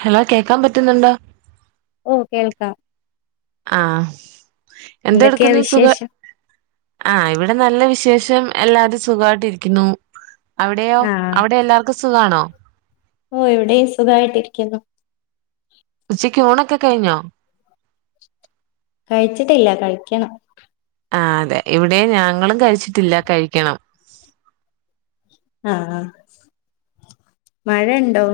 Hello കേക്കാൻ പറ്റുന്നുണ്ടോ ഓ കേൾക്കാം ആഹ എന്ത എന്തൊക്കെയാ എടുക്കുന്ന സുഖ വിശേഷം ആഹ ഇവിടെ നല്ല വിശേഷം ഉം എല്ലാവരും സുഖമായിട്ടിരിക്കുന്നു അവിടെയോ ആഹ് അവിടെ എല്ലാവർക്കും സുഖമാണോ ഓ ഇവിടെയും സുഖായിട്ടി ഇരിക്കുന്നു ഉച്ചക്ക് ഊണൊക്കെ കഴിഞ്ഞോ കഴിച്ചിട്ടില്ല കഴിക്കണം ആ അതെ ഇവിടെ ഞങ്ങളും കഴിച്ചിട്ടില്ല കഴിക്കണം ആഹ മഴുണ്ടോ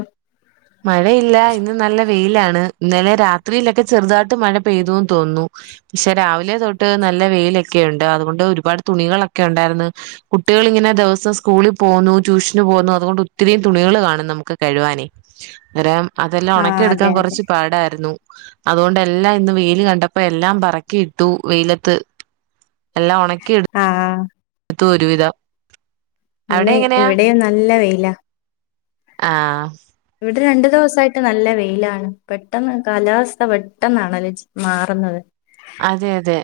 മഴയില്ല ഇന്ന് നല്ല വെയിലാണ് ഇന്നലെ രാത്രിയിലൊക്കെ ചെറുതായിട്ട് മഴ പെയ്തുന്ന് തോന്നുന്നു പക്ഷെ രാവിലെ തൊട്ട് നല്ല വെയിലൊക്കെയുണ്ട് അതുകൊണ്ട് ഒരുപാട് തുണികളൊക്കെ ഉണ്ടായിരുന്നു കുട്ടികൾിങ്ങനെ ദിവസം സ്കൂളിൽ പോന്നുന്നു ട്യൂഷന് പോന്നുന്നു അതുകൊണ്ട് ഒത്തിരിയും തുണികൾ കാണും നമുക്ക് കഴുവാനെ അന്നേരം അതെല്ലാം ആഹ് ഉണക്കിയെടുക്കാൻ അതെ അതെ കുറച്ച് പാടായിരുന്നു അതുകൊണ്ട് എല്ലാം ഇന്ന് വെയിയില് കണ്ടപ്പോ എല്ലാം പറക്കി ഇട്ടു വെയിലത്ത് എല്ലാം ഉണക്കി എടുത്തു ആഹ് ത്തു ഒരുവിധ ഇന്ന് ഇവിടെമ് നല്ല വെയില ആഹ അത് രണ്ടു ദിവസ ആയിട്ട് നല്ല വെയിലാണ് പെട്ടെന്ന് കാലാവസ്ഥ പെട്ടെന്നാണല്ലേ മാറുന്നത് അതെ അതെ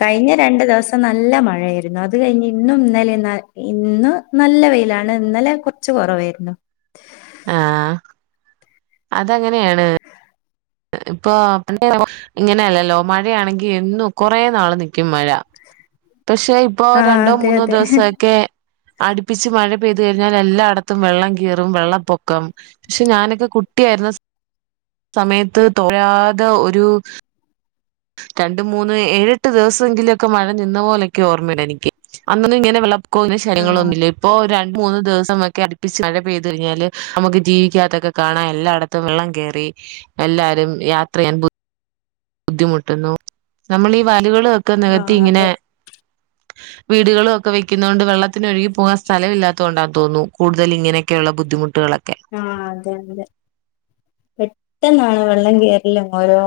കഴിഞ്ഞ രണ്ടു ദിവസം നല്ല മഴയായിരുന്നു അത് കഴിഞ്ഞ് ഇന്നും ഇന്നലെ ഇന്ന നല്ല വെയിലാണ് ഇന്നലെ കുറച്ച് കുറവായിരുന്നു ആഹ അതങ്ങനെയാണ് ഇപ്പൊ പിന്നെ ഇങ്ങനെയല്ലല്ലോ മഴയാണെങ്കി എന്നു കൊറെ നാള് നിക്കും മഴ പക്ഷെ ഇപ്പോൊ ആഹ് രണ്ടോ അതെ മൂന്നോ അതെ ദിവസമൊക്കെ അടുപ്പിച്ച് മഴ പെയ്തു കഴിഞ്ഞാൽ എല്ലായിടത്തും വെള്ളം കീറും വെള്ളപ്പൊക്കം പക്ഷെ ഞാനൊക്കെ കുട്ടിയായിരുന്ന സമയത്ത് തൊരാതെ ഒരു രണ്ട മൂന്ന് ഏഴെട്ട് ദിവസമെങ്കിലുമൊക്കെ മഴ നിന്ന പോോലൊക്കെ ഓർമ്മയുണ്ട് എനിക്ക് അന്നൊന്നും ഇങ്ങനെ വെള്ള പോുന്ന ആഹ് ശയങ്ങളൊന്നുമില്ല ഇപ്പോൊ രണ്ട് മൂന്ന് ദിവസമൊക്കെ അട്പ്പിച്ച് മഴ പെയ്ത് കഴിഞ്ഞാല് നമുക്ക് ടിവിക്കാത്തൊക്കെ കാണാം എല്ലാട്ത്തും വെള്ളം കേറി എല്ലാരും യാത്രയ്യാൻ ബുദ്ധി ബുദ്ധിമുട്ടുന്നു. നമ്മളി ഈ വയലുകൾ ഒക്കെ ആഹ് നെകത്തിങ്ങനെ അതെ വീടുകളൊക്കെ വെക്കുന്നോണ്ട് വെള്ളത്തിനൊഴുകി പോകാൻ സ്ഥലം ഇല്ലാത്തോണ്ടാന്ന് തോന്നു കൂടുതലിങ്ങനെയൊക്കെള്ള ബുദ്ധിമുട്ടുകളൊക് ആഹ് അതെ അതെ. പെട്ടെന്നാണ് വെള്ളം കേറലും ഓരോ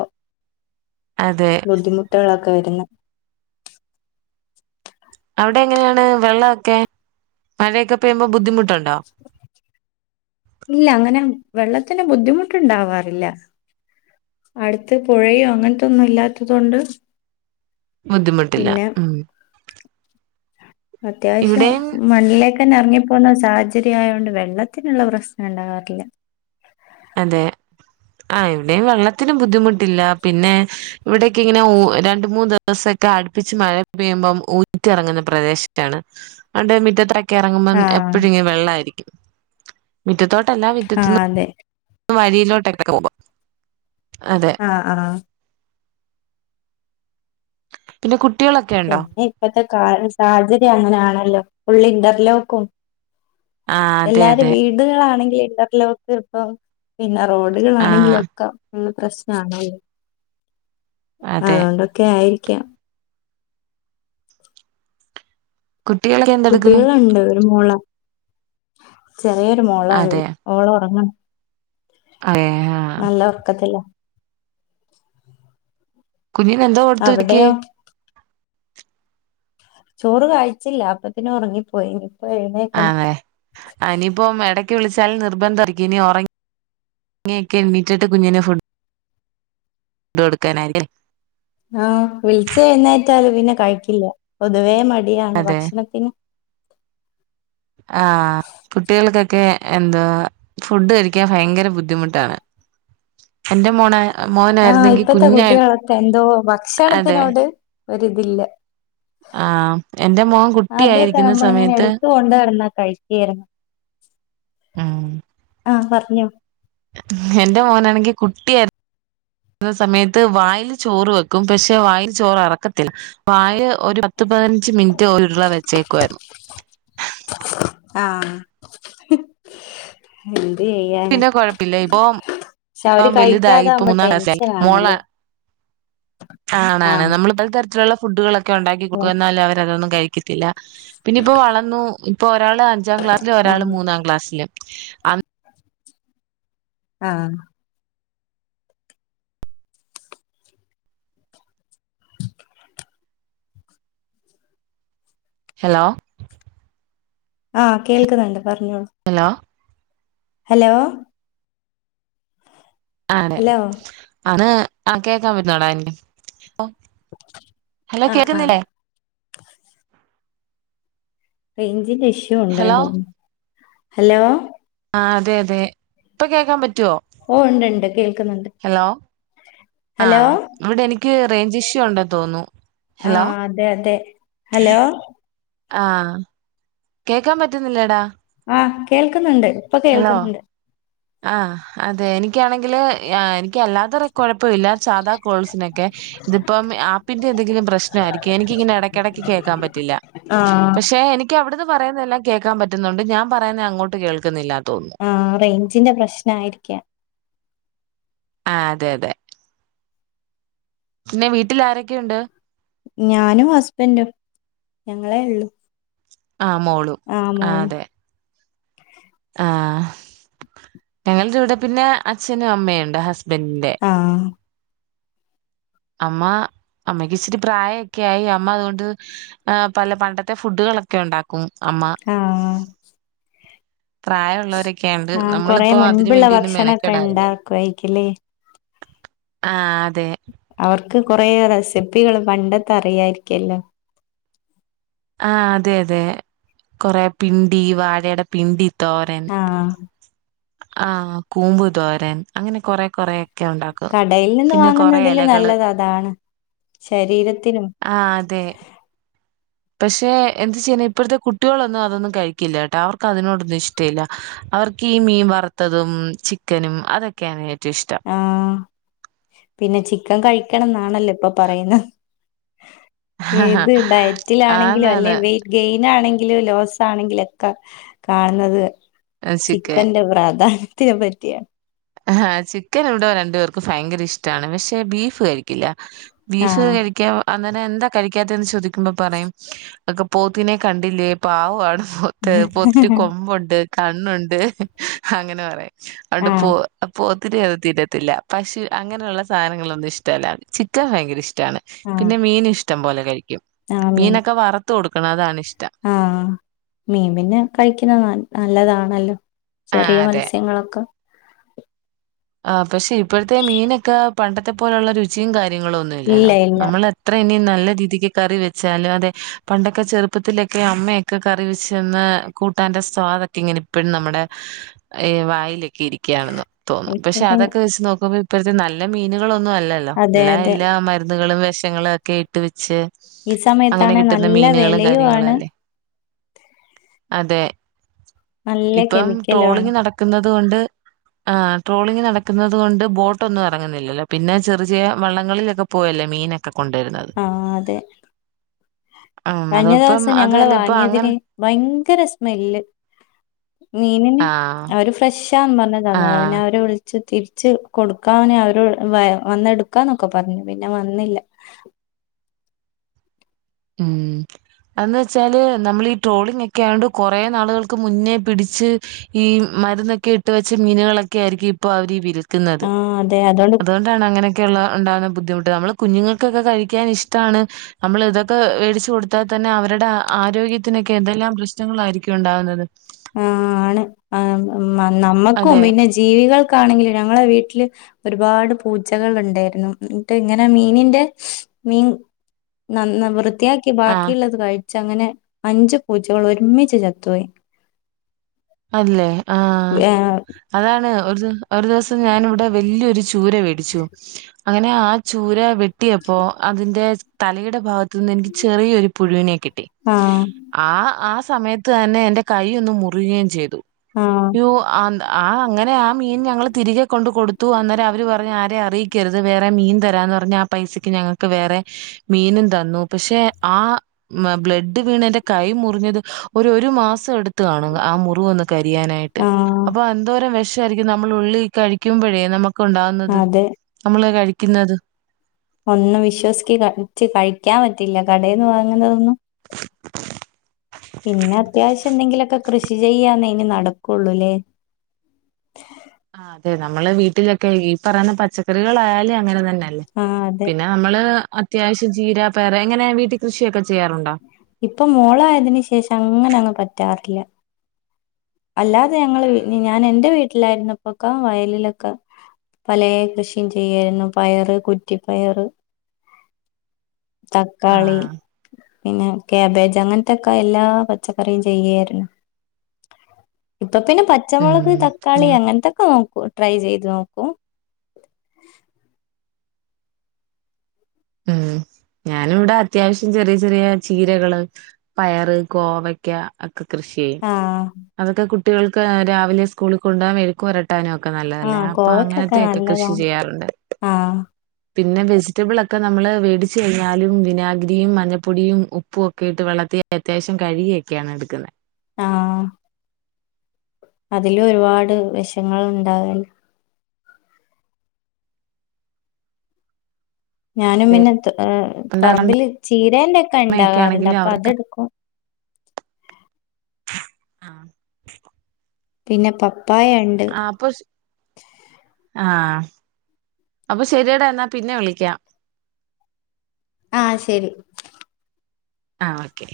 അതെ ബുദ്ധിമുട്ടാ ക്കെ വരുന്നേ അവിടെ എങ്ങനെയാണ് വെള്ളൊക്കെ മഴയൊക്കെ പെയ്യുമ്പോ ബുദ്ധിമുട്ടു ഇല്ല അങ്ങനെ വെള്ളത്തിന് ബുദ്ധിമുട്ടുണ്ടാവാറില്ല അടുത്ത് പുഴയോ അങ്ങനത്തൊന്നും ഇല്ലാത്തത് കൊണ്ട് ബുദ്ധിമുട്ടില്ല പിന്നെ ഉം അത്യാവശ്യം ഇവിടെയും മണ്ണിലേക്കെ തന്നെ ഇറങ്ങിപ്പോകുന്ന സാഹചര്യം ആയതോണ്ട് വെള്ളത്തിനുള്ള പ്രശ്നം ഉണ്ടാവാറില്ല അതെ ആ ഇവിടെയും വെള്ളത്തിനും ബുദ്ധിമുട്ടില്ല പിന്നെ ഇവിടൊക്കെ ഇങ്ങനെ രണ്ട് മൂന്ന് ദിവസൊക്കെ അടുപ്പിച്ച് മഴ പെയ്യുമ്പം ഊറ്റിറങ്ങുന്ന പ്രദേശമാണ് അതോണ്ട് മിറ്റത്ത് ക്ക് ഇറങ്ങുമ്പോ ആഹ് എപ്പോഴും വെള്ളമായിരിക്കും മിറ്റത്തോട്ടല്ല ആഹ് മിറ്റത്ത്ന്ന് അതെ വഴിയിലൊട്ടൊക്കെ പോകും അതെ ആഹ ആഹ പിന്നെ കു പിന്നെ ഇപ്പഴത്തെ കാല് സാഹചര്യം അങ്ങനൊണല്ലോ ഫുള്ളി ഇന്റർലോക്കും ആഹ് അതെ എല്ലാരും അതെ വീടുകളാണെങ്കി ഇന്റർലോക്ക് ഇപ്പോ എല്ലാർ ആഹ് റോഡുകളാണെങ്കിലൊക്കെ ഉള്ള പ്രശ്നണേ ആ അതെ അതൊക്കെ ആയിരി ക്കും കുട്ടികളൊക്കെ എന്തെടുക്കുന്നു കുട്ടികളുണ്ട് ഒരു മോള ചെറിയൊരു മോളാണ് അതെ മോള് ഉറങ്ങണ് അതെ ആഹ് നല്ല ഒറക്കത്തില്ല കുഞ്ഞീന് എന്താ കൊടുത്തു ഇരിക്കേ അവിടെയോ ചോറ് കഴിച്ചില്ല അപ്പത്തിന് ഒറങ്ങിപ്പോയി എഴുന്നേക്കണം ആതെ ഇനിയിപ്പം എട ക്ക് വിളിച്ചാലും നിർബന്ധം ആയിരിക്കും ഇനി ഒറങ്ങിയക്കെ എണീറ്റിട്ട് കുഞ്ഞിന് ഫുഡ് കൊടുക്കാനായിരിക്കും അല്ലെ ആ വിളിച്ചാ എഴുന്നേറ്റാലും പിന്നെ കഴിക്കില്ല പൊതുവേ മ ടിയാണ് ഭക്ഷണത്തിനും ആ കുട്ടികൾക്കെ ക്കെ എന്താ ഫുഡ് കഴിക്കാൻ ഭയങ്കര ബുദ്ധിമുട്ടാണ് എന്റെ മോനെ ആ ഇപ്പഴത്തെ കുട്ടികളൊക്കെ എന്തോ ഭക്ഷണത്തിനോട് ഒരു ഇതില്ല ആ എന്റെ മോൻ കുട്ടിയായിരിക്കുന്ന നമ്മളിങ്ങനെ സമയത്ത് എടുത്തു കൊണ്ട് നടന്നാ കഴിക്കായിരുന്നു ഉം ആഹ് പറഞ്ഞോ എന്റെ മോനാണെങ്കി കുട്ടി ആ യിരുന്ന സമയത്ത് വായിൽ ചോറ് വെക്കും പക്ഷെ വായിൽ ചോറെറക്കത്തില്ല വായില് ഒരു പത്ത് പതിനഞ്ച് മിനിറ്റ് ഒരു ഉരുള വെച്ചേക്കുവായിരുന്നു ആഹ് ആ പിന്നെ കൊഴപ്പില്ല ഇപ്പൊ പക്ഷെ അവര് വെലുതായി ഇപ്പം കഴിക്കാതാവുമ്പോ മൂന്നാം ക്ലാസിൽ ആയി ടെൻഷൻ മോള് ആണല്ലേ ആ ആണാണ് ആഹ് നമ്മള് പലതരത്തിലുള്ള ഫു ഫുഡുകളൊ ക്കെ ഉണ്ടാക്കി കൊടുക്കും എന്നാലും അവര് അതൊന്നും ത്തില്ല പിന്നെ ഇപ്പോ വളർന്നു ഇപ്പൊ ഒരാള് അഞ്ചാം ക്ലാസില് ഒരാള് ആഹ് മൂന്നാം ക്ലാസിലും അ ആ ഹലോ ആ കേൾക്കുന്നുണ്ട് പറഞ്ഞോളൂ ഹലോ ഹലോ ഹലോ ആണ് ആ കേക്കാൻ പറ്റുന്നോടാ എന്റെ ഓ ഹലോ ആഹ് ആഹ് കേക്കുന്നില്ലേ റേഞ്ചിന്റെ ഇ ഇഷ്യൂ ഉണ്ടേന്ന് ഹലോ തോന്നുന്നു ഹലോ ആ അതെ അതെ ഇപ്പൊ കേൾക്കാൻ പറ്റു ഓ ഉണ്ട്ണ്ട് കേൾക്കുന്നുണ്ട് ആ ഹലോ ഇവിടെ എനിക്ക് നിക്ക് റേഞ്ച് ഇഷ്യു ഉണ്ടെന്ന് തോന്നുന്നു ആ ഹലോ അതെ അതെ ഹലോ ആ കേൾക്കാൻ പറ്റുന്നില്ലേടാ ആഹ് കേൾക്കുന്നുണ്ട് ഇപ്പൊ കേൾക്കുന്നുണ്ട് ആ അതെ എനിക്കാണെങ്കില് എനിക്ക് അല്ലാ കുഴപ്പില്ലാ സാധ കോൾസിനൊക്കെ ഇതിപ്പം ആപ്പിന്റെ എന്തെങ്കിലും പ്രശ്നാരിക്കും എനിക്കിങ്ങനെ ഇടക്കിടക്ക് കേൾക്കാൻ പറ്റില്ല ആഹ് പക്ഷെ എനിക്കവിടുന്നു പറയുന്നതല്ലാം കേൾക്കാൻ പറ്റുന്നുണ്ട് ഞാൻ പറയുന്നത് അങ്ങോട്ട് കേൾക്കുന്നില്ല ആ റേഞ്ചിന്റെ പ്രശ്ന ആയിരിക്ക ആ അതെ അതെ പിന്നെ വീട്ടിൽ ആരൊക്കെയുണ്ട് ഞാനും ഹസ്ബൻഡും ഞങ്ങളേ ഉള്ളു ആ മോളും ആഹ് ആ മോളും അതെ ആ ഞങ്ങള ഇവിടെ പിന്നെ അച്ഛനും അമ്മയയുംണ്ട് ഹസ്ബ ആ അമ്മ അമ്മക്ക് ഇച്ചിരി പ്രായൊക്കെ ആയി അമ്മ അതുകൊണ്ട് പല പണ്ടത്തെ ഫുഡുകളൊക്കെ ഉണ്ടാക്കും അമ്മ ആ പ്രായമുള്ളവരൊക്കെയാണ്ട് ആ കൊറെ നമ്മളിപ്പോ അതിന് മുൻപുള്ള വേണ്ടിയൊന്നും ഭക്ഷണൊക്കെ മെനക്കെടാറില്ലല്ലോ ഉണ്ടാക്കായിരിലേ ആ അതെ കൊറെേ റെസിപ്പികള് പണ്ടത്തെ അറിയായിരിക്കല്ലോ ആ അതെ അതെ കൊറെ പിണ്ടി വാഴയുടെ പിണ്ടി തോരൻ ആഹ് ആ കൂമ്പുതോരൻ അങ്ങനെ കൊറെ കൊറെ ഉണ്ടാക്കും കടയിൽ നിന്ന് പിന്നെ വാങ്ങുന്നതില് ഇലകള് നല്ലത് അതാണ് ശരീരത്തിനും ആ അതെ പക്ഷെ എന്തച്ചാൽ ഇപ്പഴത്തെ കുട്ടികളൊന്നും അതൊന്നും കഴിക്കില്ല കേട്ടാ അവർക്ക് അതിനോടൊന്നും ഇഷ്ടമല്ല അവർക്ക് ഈ മീൻ വറുത്തതും ചിക്കനും അതൊക്കെയാണ് ഏറ്റവും ഇഷ്ടം ആ പിന്നെ ചിക്കൻ കഴിക്കണംന്നാ ആണല്ലേ ഇപ്പൊ പറയുന്ന ഏത് ഡയറ്റിലാണെങ്കിലും അല്ലെ ആന്നാന്ന്. വെറ്റ് ഗെയിൻ പിന്ന ആണെങ്കിലും ലോസ ആണെങ്കിലൊക്കെ കാണുന്നത് ആഹ് ചിക്കൻ. ചിക്കൻന്റെ പ്രാധാന്യം അതിനെ പറ്റിയാ ആ ചി ചിക്കൻ ഇവിടെ രണ്ടു പേർക്ക് ഭയങ്കര ഇഷ്ടമാണ് പക്ഷേ ബീഫ് കഴിക്കില്ല ബീഫ് ആഹ് കഴിക്കാ അ അങ്ങനെ എന്താ കഴിക്കാതെന്ന് ചോദിക്ക ചോദിക്കുമ്പോ പറയും ഒക്കെ പോത്തിനെ കണ്ടില്ലേ പാവം ആണ് പോത്ത് പോത്തിന് കൊമ്പുണ്ട് കണ്ണുണ്ട് അങ്ങനെ പറയാ അണ്ട് പോ ആഹ് പോത്തിനെയൊന്നു തീന്നത്തില്ല പശു അങ്ങനെയുള്ള സാധനങ്ങളൊന്നും ഇഷ്ടമല്ല ചിക്കൻ ഭയങ്കര ഇഷ്ട്ടാ ആഹ് പിന്നെ മീൻ ഇഷ്ട്ടാ ഇഷ്ട്ടം പോലെ കഴിക്കും മീനൊക്കെ വറുത്ത് കൊടുക്കും കൊടുക്കണതാണ് ഇഷ്ട്ടം ആഹ മീൻ പിന്നെ കഴിക്കുന്നത് നല്ലതാണ് [unintelligible] ആഹ് ചെറിയ മത്സ്യങ്ങളൊക്കെ ആ പക്ഷെ ഇപ്പോഴത്തെ മീനൊക്കെ പണ്ടത്തെ പോലുള്ള രുചിയുംകാര്യം കാര്യങ്ങൾ ഇല്ല ഒന്നുമില്ലല്ലോ ഇല്ല നമ്മൾ എത്ര ഇനി നിന്നാലും നല്ല രീതിക്ക് കറി വെച്ചാലും അതെ പണ്ടൊക്കെ ചെറുപ്പത്തിലൊക്കെ അമ്മയൊക്കെ കറി വച്ചാൽ ചെന്ന് കൂട്ടാന്റെ സ്വാദ് ഇങ്ങനെ ഇപ്പോഴും നമ്മുടെ വായിലൊക്കെ ഇരിക്കുകയാണെന്നും ഇപ്പൊ പക്ഷെ പിന്നെ അതൊക്കെ വച്ചു നോക്കുമ്പോ ഇപ്പോഴത്തെ നല്ല മീനുകളൊന്നും അല്ലല്ലോ അതെ എല്ലാ അതെ എല്ലാ മരുന്നുകളും വിഷങ്ങളും വിഷാങ്ങളൊക്കെ ഇട്ട് വെച്ച് ഈ അങ്ങനെ സമയത്താണ് കിട്ടുന്ന നല്ല മീനുകളും വിലയ്യും കാര്യങ്ങളും ആണ് അല്ലേ അതെ നല്ല ഇപ്പം കെമിക്കലും ആണ് ട്രോളിങ് നടക്കുന്നത് അതുകൊണ്ട് ആ ട്രോളിംഗ് നടക്കുന്നത് കൊണ്ട് ബോട്ടൊന്നും ഇറങ്ങുന്നില്ലല്ലോ പിന്നെ ചെറ് ചെറിയ വള്ളങ്ങളിലൊക്കെ പോയല്ലേ മീനൊക്കെ കൊണ്ടുവരുന്നത് ആ അതെ ഉം കഴിഞ്ഞ അതിപ്പം ദിവസം ഞങ്ങൾ അതല്ല ഇപ്പൊ അങ്ങനെ വാങ്ങിയതിന് ഭയങ്കര സ്മെല് മീനിന് ആഹ് അവര് ഫ്രഷ് ഫ്രഷാ‌ണെന്ന് പറഞ്ഞത് തന്നത പിന്നെ ആഹ് അവരെ വിളിച്ചു തിരിച്ചു കൊടുക്കാനെ അവര വന്നെടുക്കാന്നൊക്കെ പറഞ്ഞു പിന്നെ വന്നില്ല ഉം അന്ന് വെച്ചാല് നമ്മൾ ഈ ട്രോളിംഗ ഒക്കെ ആയുകൊണ്ട് കുറെ നാളുകൾക്ക് മുന്നേ പിടിച്ച് ഈ മരുന്നൊക്കെ ഇട്ട് വെച്ച മീനുകളൊക്കെ ആയിരിക്കും ഇപ്പൊ അവര് വിരു ആഹ് അതെ അതോണ്ട് അതുകൊണ്ടാണ് അങ്ങനെയൊക്കെയുള്ളള്ള ഉണ്ടാവുന്ന ബുദ്ധിമുട്ട് നമ്മള് കുഞ്ഞുങ്ങൾക്കൊക്കെ കഴിക്കാൻ ഇഷ്ടമാണ് നമ്മൾ ഇതൊക്കെ ഇപ്പ വേടിച്ചു കൊടുത്താൽ തന്നെ അവരുടെ ആരോഗ്യത്തിനൊക്കെ എന്തെല്ലാം പ്രശ്നങ്ങളായിരിക്കും ഉണ്ടാവുന്നത് ആ ആണ് ആ മ നമ്മുക്കും അതെ പിന്നെ ജീവികൾ ആണെങ്കിൽ ഞങ്ങളെ വീട്ടില് ഒരുപാട് പൂചകൾ ഉണ്ടായിരുന്നു എന്നിട്ട് ഇങ്ങനെ മീനിന്റെ മീൻ നന്ന വൃ യാക്കെ ആഹ് ബാക്കിുള്ളത് കഴ് അങ്ങനെ അഞ്ചു പൂച്ചകൾ ഒരുമിച്ച് ചത്തുപോയി. അല്ലെ ആ ഏഹ് അതാണ് ഒരു ഒരു ദിവസം ഞാനിവിടെ വല്ല്യരു ചൂര വെടിച്ചു അങ്ങനെ ആ ചൂര വെ ട്ടിയപ്പോ അതിന്റെ തലയുടെ ഭാഗത്ത്ന്ന് എനിക്ക് ചെറിയൊരു പുഴുവിനെക്ക കിട്ടി ട്ടി ആഹ് ആ ആ സമയത്ത് തന്നെ എന്റെ കൈ ഒന്ന് മുറിഞ്ഞേ ചെയ്തു ആഹ് യ്യോ ആ അങ്ങനെ ആ മീൻ ഞങ്ങൾ തിരികെ കൊണ്ട് കൊടുത്തു അന്നേരം അവര് പറഞ്ഞ് ആരെ അറിയി കരുത് വേറെ മീൻ തരാന്ന് പറഞ്ഞി ആ പൈസക്ക് ഞങ്ങക്ക് വേറെ മീനും തന്നു പക്ഷെ ആ ബ്ലഡ്‌ വീണ കൈ മുറിഞ്ഞത് രു ഒരു മാസം എടുത്തു കാണും ആ മു [inaudible] കരിയാനായിട്ട് ആഹ് അപ്പൊ എന്തോരം വേഷ് [unintelligible] നമ്മൾ ഉള്ളിൽ കഴിക്കുമ്പോഴേ നമു കുണ്ടാവുന്നത് അതെ നമ്മള് കഴ ഇന്നത് ഒന്നും വിശ്വസിച്ചി കഴച്ച് കഴിക്കാൻ പറ്റില്ല കാടെന്നു വാങ്ങുന്നതൊന്നും പിന്നെ അത്യാവശ്യം എന്തെങ്കിലോക്കെ കൃഷി ചെയ്യാന്ന ഇനി നടക്കുള്ളൂല്ലേ ആ അതെ നമ്മള് വീട്ടിലൊക്കെ ഈ പറയണ പച്ചക്കറികളായാലേ അങ്ങനെ തന്നെ അല്ല് ആഹ് അതെ പിന്നെ നമ്മള് അത്യാവശ്യം ചീര പേറ എങ്ങനെ വീട്ടീ കൃഷിയൊക്കെ ചെയ്യാറുണ്ടോ ഇപ്പൊ മോളായതിന് ശേഷം അങ്ങനെ അങ്ങ് പറ്റാറില്ല. അല്ലാതെ ഞങ്ങള് ഞാന് എന്റെ വീ ട്ടിലായിരുന്നപ്പൊക്കെ വയലിലൊക്കെ പലേ കൃഷിയും ചെയ്യായിരുന്നു പയറ്, കുറ്റിപ്പയറ് തക്കാളി ആഹ് പിന്നെ കാബേജ് അങ്ങനത്തെക്കെ എല്ലാ പച്ചക്കറിയും ചെയ്യായിരുന്നു ഇപ്പൊ പിന്നെ ഉം പച്ചമുളക് തക്കാളി ഞാ അങ്ങനത്തൊക്കെ നോ പ്പൊ ട്രൈ ചെയ്ത് നോക്കും ഉം ഞാനുവിടെ അത്യാവശ്യം ചെറിയ ചെറിയ ചീരകള്, പയറ്, കോവക്ക, ക്കെ കൃഷി ചെയ്യും. ആഹ് അതൊക്കെ കുട്ട് ട്ടികൾക്ക് രാവിലെ സ്കൂളീ കൊണ്ടാ മെഴുക്കുവരട്ടാനും. ഒക്കെ നല്ലതല്ലേ ആഹ് അപ്പൊ കോവയ്ക്കൊക്കെ അങ്ങനത്തെക്കെ കൃഷി നല്ലതാണ് ചെയ്യാറുണ്ട് ആഹ് പിന്നെ വെജിറ്റബിള ക്കെ നമ്മള് വേടിച്ചു കഴിഞ്ഞാലും വിനാഗിരിയും മഞ്ഞപ്പൊടിയും ഉപ്പും ഒക്കെ ഇട്ട് വെള്ളത്തി അത്യാവശ്യം കഴുകിയൊക്കെയാണ് എടുക്കുന്നെ ആ അതില ഒരുപാട് വിഷങ്ങൾ ഉണ്ടാവില്ല ഞാനും അതെ പിന്നെ പണ്ടമ്മയൊക്കെ പറമ്പില് ചീരേന്റെ ഒക്കെ ഉണ്ടാകാറുണ്ട് ആണെങ്കിലും അപ്പൊ അവർക്ക് അതെടുക്കും ആ പിന്നെ പപ്പ ആ അപ്പൊ ആഹ് അപ്പൊ ശരിയടാ എന്നാ പിന്നെ വിളിക്കാം ആ ശരി ആ ഓക്കെ